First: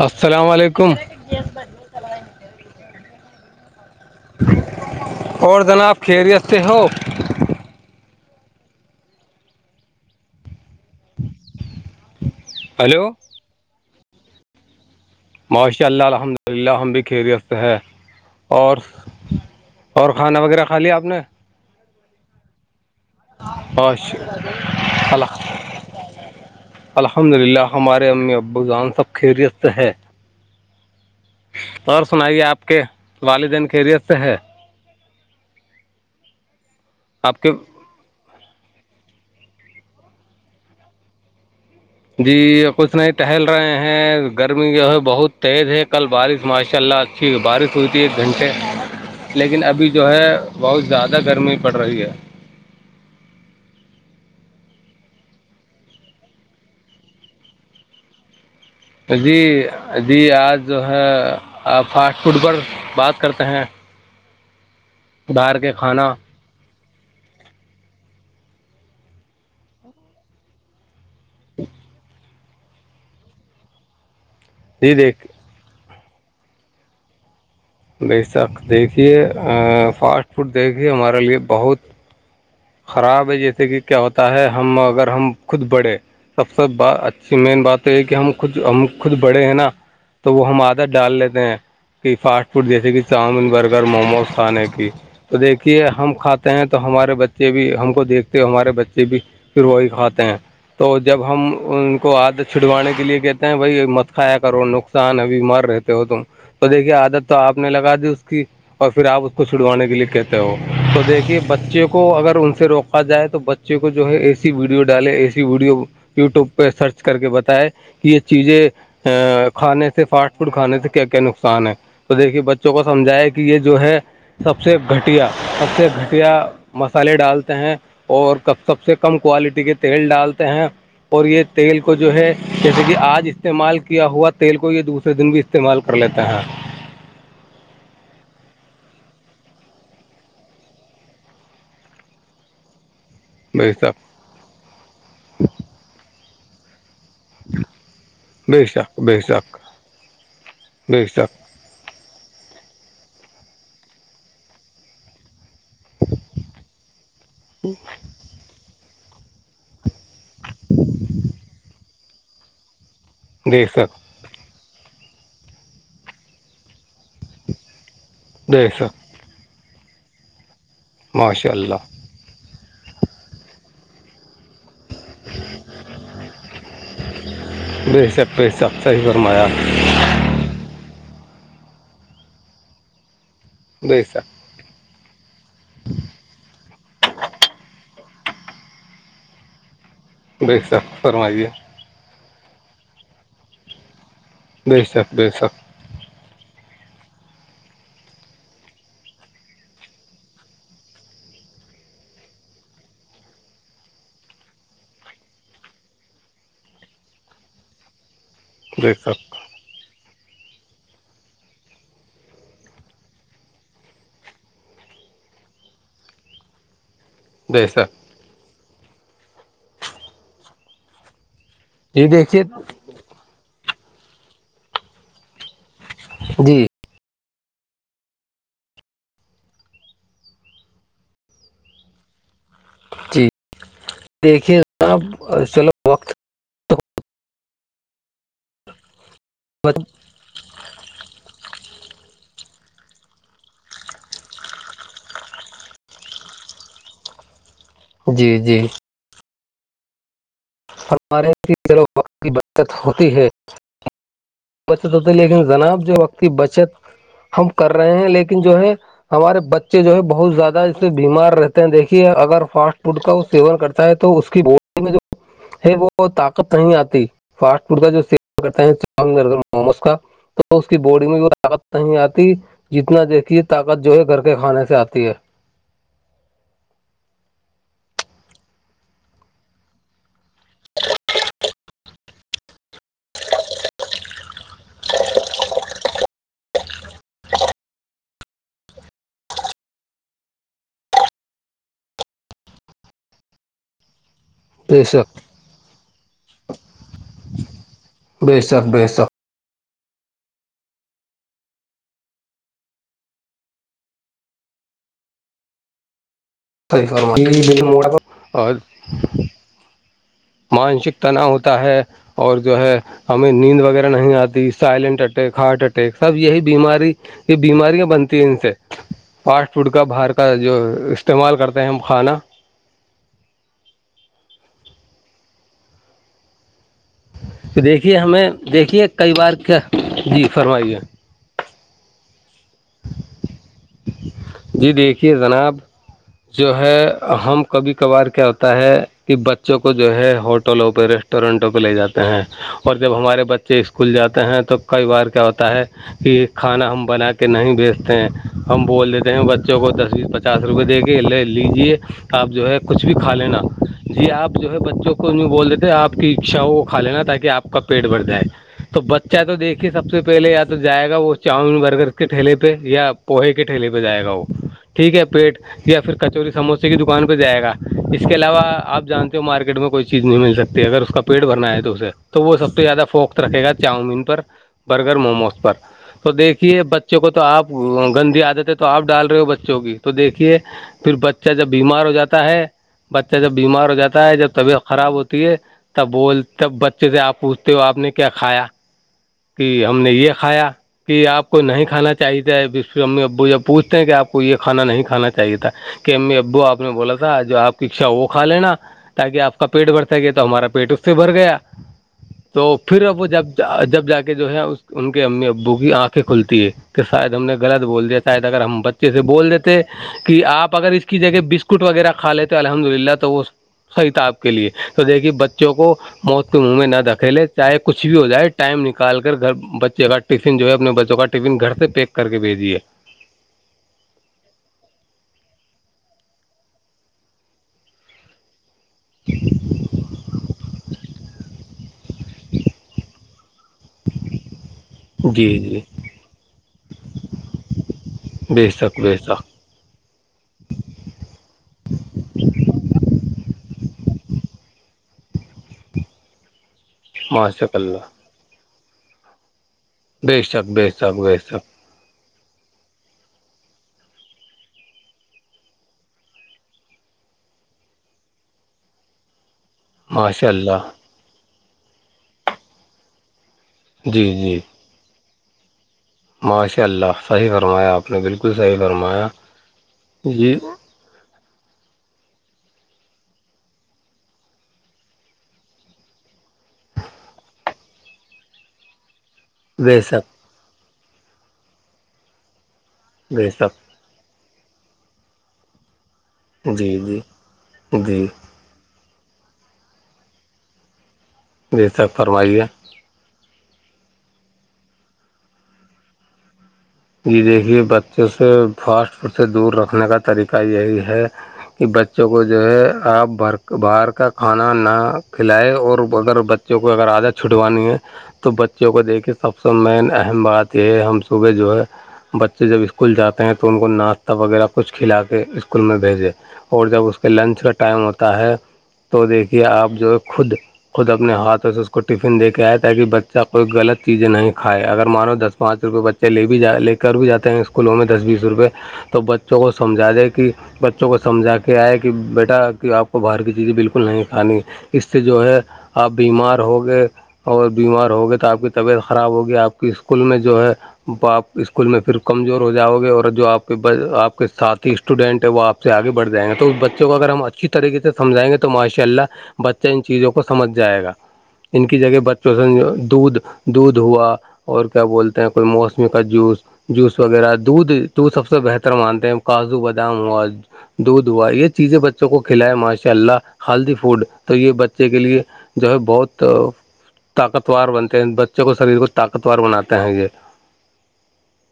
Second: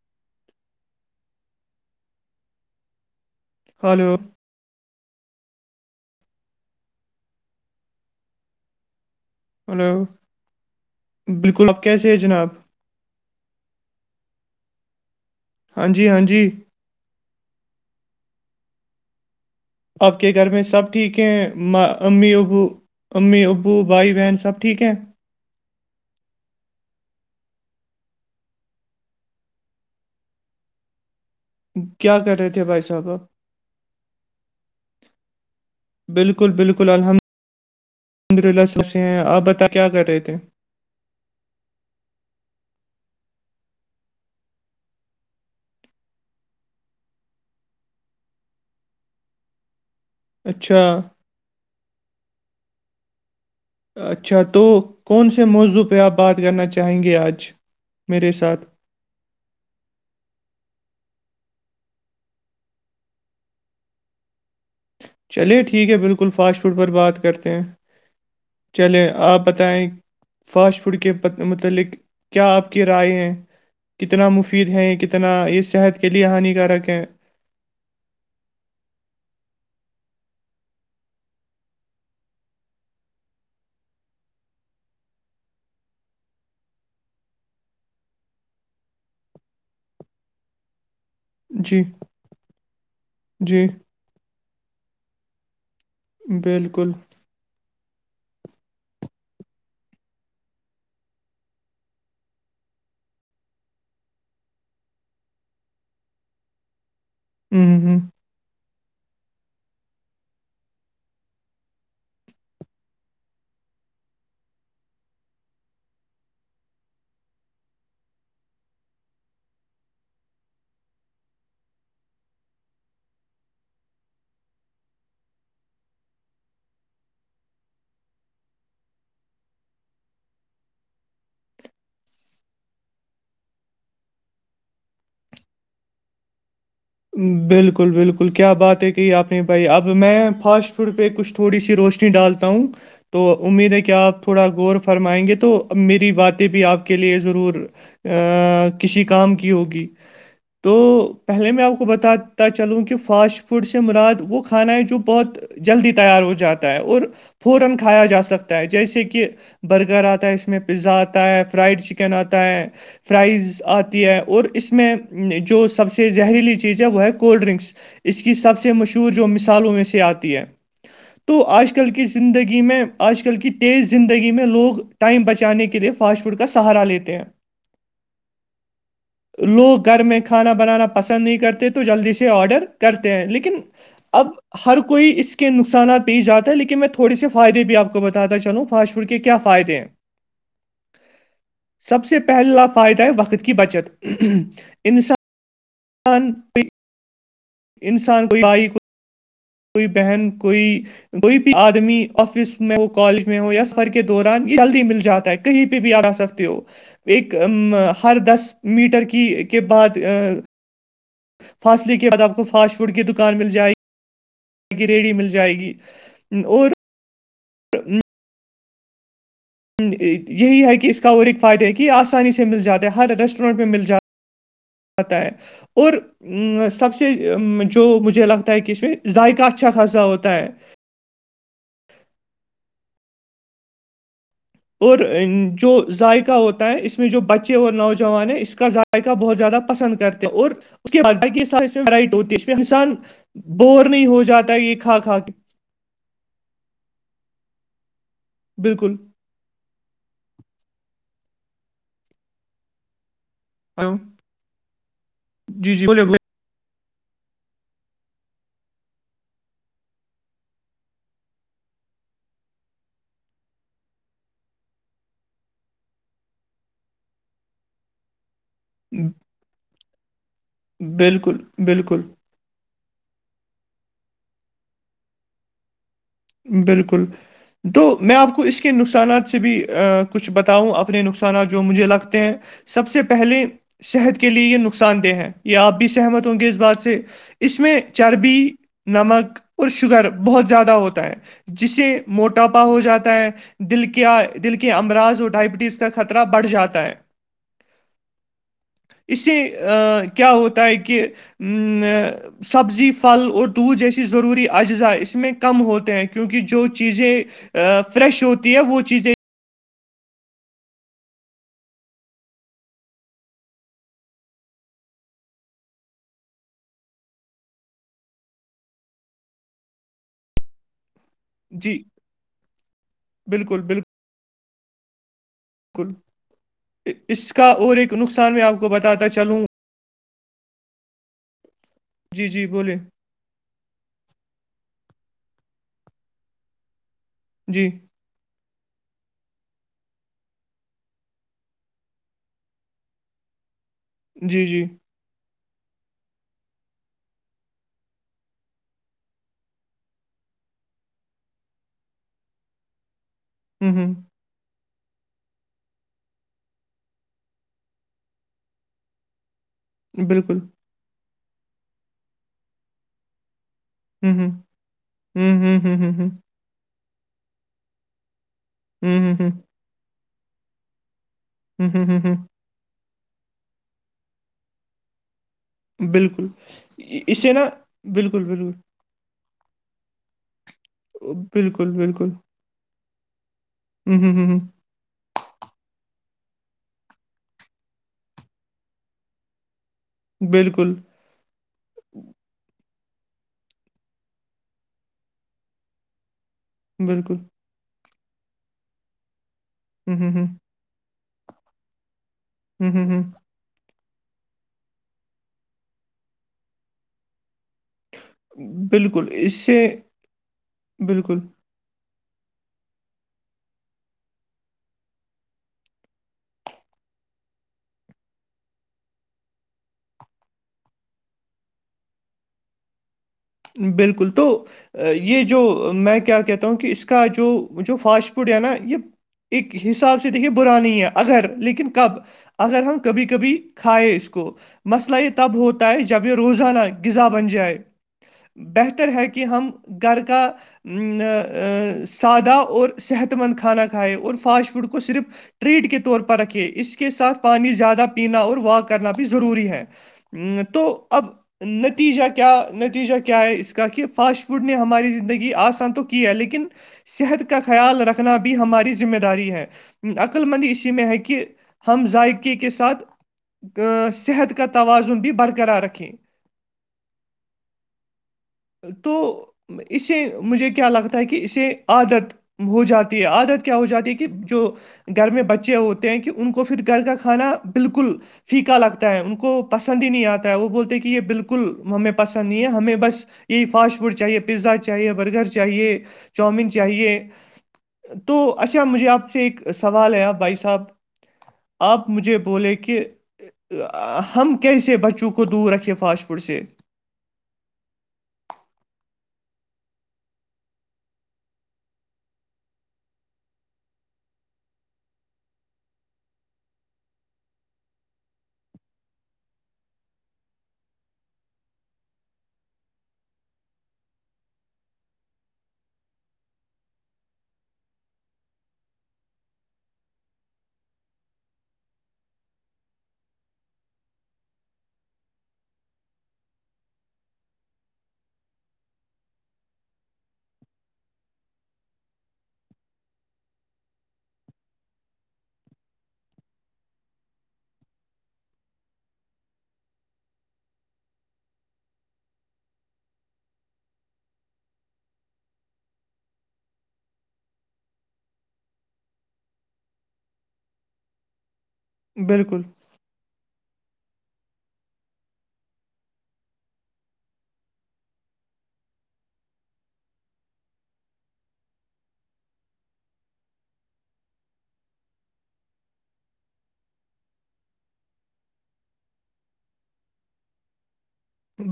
السلام علیکم ہلو اور جناب خیریستتے ہو ہلو بالکل اب کیسے ہے جناب ہیلو ماشاء ہاں اللہ جی ہاں جی الحمد للہ ہم بھی خیریت سے ہے اور اور کھانا وغیرہ کھا لیا آپ نے م امی ابو امی ابو بھائی بہن سب ٹھیک ہیں خلق الحمد للہ ہمارے امی ابو جان سب خیریت سے ہے اور کیا کر سنائیے رہے تھے آپ بھائی کے صاحب آب والدین خیریت سے ہے بالکل بالکل الحمد آپ کے الحمد للہ سبس ہیں آپ بت کیا کر رہے تھے جی کچھ نہیں ٹہل رہے ہیں گرمی جو ہے بہت تیز ہے کل بارش ماشاء اللہ ٹھیک ہے بارش ہوئی تھی ایک گھنٹے لیکن ابھی جو ہے اچھا بہت زیادہ گرمی پڑ رہی ہے اچھا تو کون سے موضوع پہ آپ بات کرنا چاہیں گے آج میرے ساتھ جی جی آج جو ہے آپ فاسٹ فوڈ پر بات کرتے ہیں باہر چلے کے ٹھیک ہے کھانا بالکل فاسٹ فوڈ پر بات کرتے ہیں چلے آپ بتائیں فاسٹ فوڈ کے متعلق کیا آپ کی رائے ہیں کتنا مفید ہے جی دیکھ کتنا یہ صحت کے لیے ہان کارک ہے بے شک دیکھیے فاسٹ فوڈ دیکھیے ہمارے لیے بہت خراب ہے جیسے کہ کیا ہوتا ہے ہم اگر ہم خود بڑھے سب سے ب اچھی مین بات یہ ہے کہ ہم خود ہم خود بڑے ہیں نا تو وہ ہم آدہ ڈالتے ہیں جی کہ فاسٹ فوڈ جیسے کہ چاؤمن جی برگر موموز کھانے کی تو دیکھیے ہم کھاتے ہیں تو بالکل ہمارے بچے بھی ہم کو دیکھتے ہو ہمارے بچے بھی پھر وہی کھاتے ہیں تو جب ہم ان کو عادت چھڑوانے کے لیے کہتے ہیں بھائی مت کھایا کرو نقصان ابھی مر رہ ہو تم تو دیکھیے آادت آپ نے ہوں لگا ہوں دی اس کی اور پھر آپ اس کو چھڑوانے کے لیے کہتے ہو تو دیکھیے بچوں کو کو اگر ان سے روکا جائے تو بچے کو جو ہے اے سی ویڈیو ڈالے اے سی ویڈیو یوٹیوب پہ سرچ کر کے بتائے کہ یہ چیزیں ا کھانے سے فاسٹ فوڈ کھانے سے کیا کیا نقصان ہے تو دیکھیے بچوں کو سمجھایا کہ یہ جو ہے سب سے گھٹیا سب سے گھٹیا مسالے ڈالتے ہیں اور ک سب سے کم کوالٹی کے تیل ڈالتے ہیں اور یہ تیل کو جو ہے جیسے کہ آج استعمال کیا ہوا تیل کو یہ دوسرے دن بھی استعمال کر لیتا ہیں بالکل بالکل کیا بات ہے کہی آپ نے بھائی اب میں فاسٹ فوڈ پہ کچھ تھوڑی سی روشنی ڈالتا ہوں تو بے امید ہے شک کہ آپ تھوڑا غور فرمائیں گے تو میری باتیں بھی آپ کے لیے ضرور بے شک کسی بے کام کی شک ہوگی تو بے شک پہلے میں آپ کو کو بتاتا چلوں کہ فاسٹ فوڈ سے مراد وہ کھانا ہے جو بہت جلدی تیار ہو جاتا ہے اور [inaudible] کہنا آتا ہے فرائز بے شک آتی ہے اور اس میں جو سب سے زہریلی چیز ز ہے وہ ہے کولڈ ڈرنکس اس کی سب بے سے شک مشہور جو مثالوں میں سے آتی ہے تو ماشاء آج اللہ کل کی زندگی میں آج کل کی تیز زندگی میں لوگ ٹائم بچانے کے لیے فاسٹ فوڈ کا سہارا لیتے ہیں بے شک بے شک صحیح فرمایا لوگ گھر میں کھانا بنانا پسند نہیں کرتے تو جلدی سے آڈر کرتے ہیں لیکن بے اب شک ہر کوئی اس کے نقصانات پیش جاتا ہے لیکن میں تھوڑے سے فائدے بھی آپ کو بتاتا چلوں فاسٹ فوڈ کے کیا فائدے ہیں بے سر فرمائیے سب سے پہلا فائدہ ہے وقت کی بچت بے شخ بے شاکخ ت پک انسان کوئی آئی کوئی کوئی بہن کوئی کوئی بھی آدمی آفس میں ہو کالج میں ہو یا سفر کے دوران یہ جلدی مل جاتا ہے کہیں پہ بھی آگا سکتے ہو ایک ہر دس بے میٹر کی شک کے بعد فاصلی کے بد آپ کو فاسٹ فوڈ کی دکان مل جائےی گ ریڑی مل جائے گی اور جی سر یہی ہے کہ اس کا اور ایک فائدہ ہے کہ یہ جی آسانی دیکھیے سے مل جاتا ہے ہر ادسٹ پہ مل جائے اور جی سب جو مجھے لگتا ہے کہ اس میں ذائقہ اچھا خاصا ہوتا ہے جی دیکھیے اور جناب جو چلو وقت ذائقہ ہوتا ہے اس میں جو بچے اور نوجوان ہیں اس کا ذائقہ بہت زیادہ پسند کرتے اور اس کے بعقی رائٹ ہوتی ہے اس میں انسان بور نہیں ہو جاتا یہ کھا کھا کے جی جی بالکل ہمارے کی بچت ہوتی ہے ہاں بچت ہوتی لیکن جناب جو وقت کی بچت ہم کر رہے ہیں لیکن جو ہے ہمارے بچے جو ہے بہت زیادہ اس سے بیمار رہتے ہیں دیکھیے اگر فاسٹ فوڈ کا وہ سیون کرتے ہے تو اس کی بہ ہے وہ طاقت نہیں آتی فاسٹ فوڈ کا جوع کرتے ہیں چ موموس کا تو تو اس کی باڈی میں بھی وہ بالکل طاقت نہیں بالکل آتی جتنا دیکھیے طاقت جو ہے گھر کے کھانے سے آتی ہے بالکل تو میں آپ کو اس کے نقصانات سے بھی کچھ بتاؤں اپنے نقصانات جو مجھے لگتے ہیں سب سے پہلے صحت کے لیے یہ نقصان دہ ہے یہ آپ بھی سہمت ہوں گے اس بات سے اس میں چربی نمک اور شوگر بہت زیادہ ہوتا ہے جسے موٹاپا ہو جاتا ہے دل کیا دل کے بے شک امراض اور ڈائبٹیز کا خطرہ بڑھ جاتا ہے ڈری سر ڈے سر اس سے کیا ہوتا ہے کہ سبزی پھل اور دودھ جیسی ضروری اجزاء اس میں کم ہو ہیں کیونکہ جو صحیح چیزیں فرمایا فریش ہوتی اور ہے وہ چیزیں مانسک تناؤ ہوتا ہے اور جو ہے ہمیں نیند وغیرہ نہیں آتی سائلینٹ اٹیک ہارٹ اٹیک سب یہی بیماری یہ بیماریاں بنتی ہیں ان سے فاسٹ فوڈ کا باہر کا جو استعمال کرتے ہیں جی ہم کھانا بالکل بالکل اس کا تو اور ایک دیکھیے ہمیں نقصان میں آپ کو دیکھیے بتاتا کئی بار چلوں کیا جی فرمائیے جی جی بولیے جی دیکھیے جناب جو ہے ہم جی کبھی کبھار کیا ہو ہے کہ بچوں کو جو ہے ہوٹلوں پہ ریسٹورینٹوں پہ لے جاتے ہیں اور جب ہمارے بچے اسکول جاتے ہیں جی تو جی کئی بار کیا ہوتا ہے کہ کھانا ہم بنا کے نہیں بیچتے ہیں ہم بول دیتے ہیں بچوں کو دس بیس پچاس روپئے دے کے لے لیجیے آپ جو ہے کچھ بھی کھا لینا ہوں ہوں جی آپ جو ہے بچوں کو ان میں بول دیتے ہیں آپ کی اچھاؤں کو کھا لینا تاکہ آپ کا پیٹ بڑھ جائے تو بچہ تو دیکے سب سے پہلے بالکل یا تو جائے گا وہ چاؤمین برگر کے ٹھیے پہ یا پوہے کے ٹھیلے پہ جائے گا ہوں وہ ہوں ٹھیک ہے پیٹ ہوں ہوں یا ہوں پھر ہوں کچوری سموسے کی دکان پہ جائے گا اس کے علاوہ آ ہوں ہوں جانتے ہو ہوں مارکیٹ میں کوئی چیز نہیں مل سکتی اگر اس کا پیٹ بھرنا ہے ہوں تو ہوں اسے ہوں تو ہوں وہ سب سے زیادہ فوکس [unintelligible] رکھے گا چاؤمین پر برگر موموز پر تو بالکل دیکھیے بچوں ا- کو تو اسے نا آپ گندی بالکل آ دیتے بالکل تو پ ڈال رہے ہو بچوں کی تو دیکھیے پھر بچہ جب بالکل بیمار ہو بالکل جاتا ہے بچہ جب بیمار ہو ہوں جاتا ہوں ہے ہوں جب ہوں تبھی خراب ہوتی ہے تب بول تب بچے سے آپ پوچھتے ہو آپ نے کیا کھایا کہ ہم نے یہ کھایا بالکل کہ آپ کو نہیں کھانا چاہیےھر امی ابو جب پوچھتے ہیں کہ آپ کو یہ کھا نہیں کھانا چاہیے تھا کہ ابو آ نے بولا بالکل تھا جو آپ کیچھا وہ کا لینا تاکہ آپ کا پیٹ بھر ہوں س ہوں گے تو ہوں ہمارا پیٹ اس سے بھر گیا تو ہوں ہوں پھر ا جب جب جا کے جو ہے ان کے امی ابو کی آنکھیں کھلتی ہے کہ شاید ہم نے غلط بول دیا شاید اگر ہم ہوں بچے سے بالکل بول اس سے دیتے کہ آپ اگر اس کی بالکل جگہ بسک اسکٹ وغیرہ کھا لیتے الحمد للہ تو وہ صحیح تھا آپ کے لیے تو دیکھیے بچوں کو موت کے منہ میں نہ دکھھیلے چاہے کچھ بھی ہو جائے ٹائم نکل کال کر گھر بچے کا ٹفن جو ہے اپنے بچوں کا ٹفن گھر سے پیک کر کے بھیجیے بالکل تو [unintelligible] یہ جو میں کیا کہتا ہوں کہ اس کا جو جو فاسٹ فوڈ ہے نا یہ ایک حساب سے دیکھیے بانی ہے اگر لیکن کب اگر ہم کبھی کبھی کھائے اس کو مسئلہ یہ جی تب جی ہوتا ہے جب یہ روزانہ غذا بن جائے بے شک بہتر بے ہے شک کہ ہم گھر کا سادہ اور صحت مند کھانا کھائے اور فاسٹ فوڈ کو صرف ٹریڈ کے طور پر رکھے اس کے ساتھ ماشاء پانی زیادہ اللہ پینا اور واک کرنا بھی ضروری ہے بے ہ شک تو بے شک اب بے شک نتیجہ کیا نتی نتیجہ کیا ہے اس کا کہ فاسٹ فوڈ نے ہماری زندگی آسان تو کی ہے لیکن صحت کا خیال رکھنا بھی ہماری ذمہ داری ہے ماشاء عقللمندی اللہ اسی میں ہے کہ ہم ذائقے کے ساتھ جی صحت جی کا توازن بھی برقرار رکھے ماشاء اللہ صحیح فرمایا آپ نے بالکل صحیح فرمایا تو اسے جی مجھے کیا لگتا ہے کہ اسے عادت ہو جاتی ہے عادت کیا ہو جاتی ہے کہ جو گھر میں بچے ہوتے ہیں کہ ان کو پھر گھر کا کھانا بالکل پھیکا لگتا ہے ان کو بے پسند ہی نہیں شک آتا ہے وہ بولتے کہ یہ بالکل ہمیں پسند نہیں ہے ہمیں بس بے یہی شک فاسٹ فوڈ چاہیے پیزا چاہیے برگر چاہیے چاؤومین جی چاہیے جی جی تو اچھا مجھے آپ سے ایک سوال آیا بھائی صاحب بے آپ شک مجھے فرمائیے بولے کہ ہم کیسے بچوں کو دور رکھے فاسٹ فوڈ سے ج دیکھیے بچوں سے فاسٹ فوڈ سے دور رکھنے کا طریقہ یہی ہے کہ بچوں کو جو ہے آپ بھر باہر کا کھانا نہ کھلائے اور اگر ب جو کوئی اگر عادت چھٹوانی ہے تو بچوں کو دیکھے سب سے مین اہم بات یہ ہے ہم صوبح جو ہے بچے جب اسکول جاتے ہیں تو ان کو ناشتہ وغیرہ کچھ کھلا کے اسکول میں بھیجے اور جب اس کے لنچ کا ٹائم ہوتا ہے تو دیکھیے آپ جو ہے خود خود اپنے ہاتھوں سے اس کو ٹفن دے کے آئے تاکہ بچہ کوئی غلط چیزیں نہیں کھائے اگر مانو دس پانچ روپئے بچے بھی جا لے کر بھی جاتے ہیں اسکولوں میں دس بیس روپئے تو بچوں کو سمجھا دے کہ بچوں کو سمجھا کے آیا کہ بیٹا کہ آپ کو باہر کی چیزیں بالکل نہیں کھانی اس سے جو ہے آپ بیمار ہو گئے اور بیمار ہو گئے تو آپ کی طبیعت خراب ہوگی آپ کی اسکول میں جو ہے تو آپ اسکول میں پھر کمزور ہو جاؤ گے اور جو آپ کے آپ کے ساتھی اسٹوڈنٹ ہیں وہ آپ سے آگے بڑھ جائیں گے تو اس بچوں کو اگر ہم اچھی طریقے سے سمجھائیں گے ماشء اللہ بچہ ان چیزوں کو سمجھ جائے گا ان کی جگہ بچوں بالکل سے دودھ دودھ ہوا اور کیا بولتے ہیں کوئی مو چشم کا جوس جوس وغیرہ دودھ دودھ سب سے بہتر مانتے ہیں کاجو بادام ہوا دودھ ہوا یہ چیزیں بچوں کو کھلائے ماشاء اللہ ہلدی فوڈ تو یہ بچے کے لیے جو ہے بہت طاقتوور بنتے ہیں بچوں کو شریر کو طاقتوور بناتے ہیں یہ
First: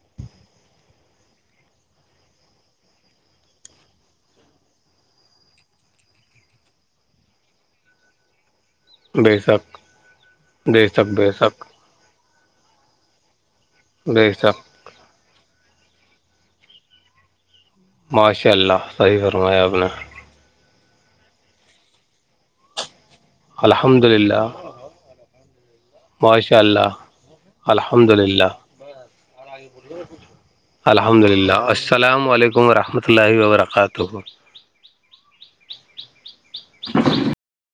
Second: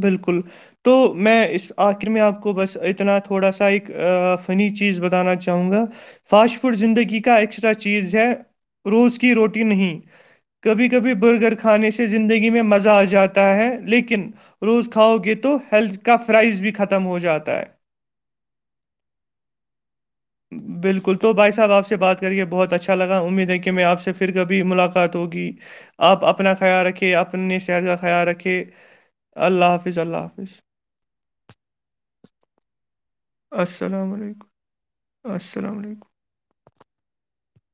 بالکل تو میں اس آخر میں آپ کو بس اتنا تھوڑا سا ایک فنی چیز بتانا چاہوں گا فاسٹ فوڈ زندگی کا ایکسٹرا چیز ہے روز کی بے روٹی شک نہیں بے کبھی شک کبھی بے برگر شک کھانے سے زندگی میں مزہ آ جاتا ہے بے لیکن شک روز کھاؤ گے تو ہیلتھ کا فرائز بھی ختم ہو جاتا ہے ماشاء اللہ صحیح فرمایا آپ نے بالکل تو بھائی صاحب آپ سے بات کریے بہت اچھا لگا امید کہ میں آپ الحمد سے پھر للہ کبھی ملاقات ہوگی آپ اپنا ماشاء خیال اللہ رکھے اپنی صحت کا الحمد خیال للہ رکھے اللہ حافظ اللہ حافظ الحمد اللہ السلام علیکم رحمت السلام علیکم السلام علیکم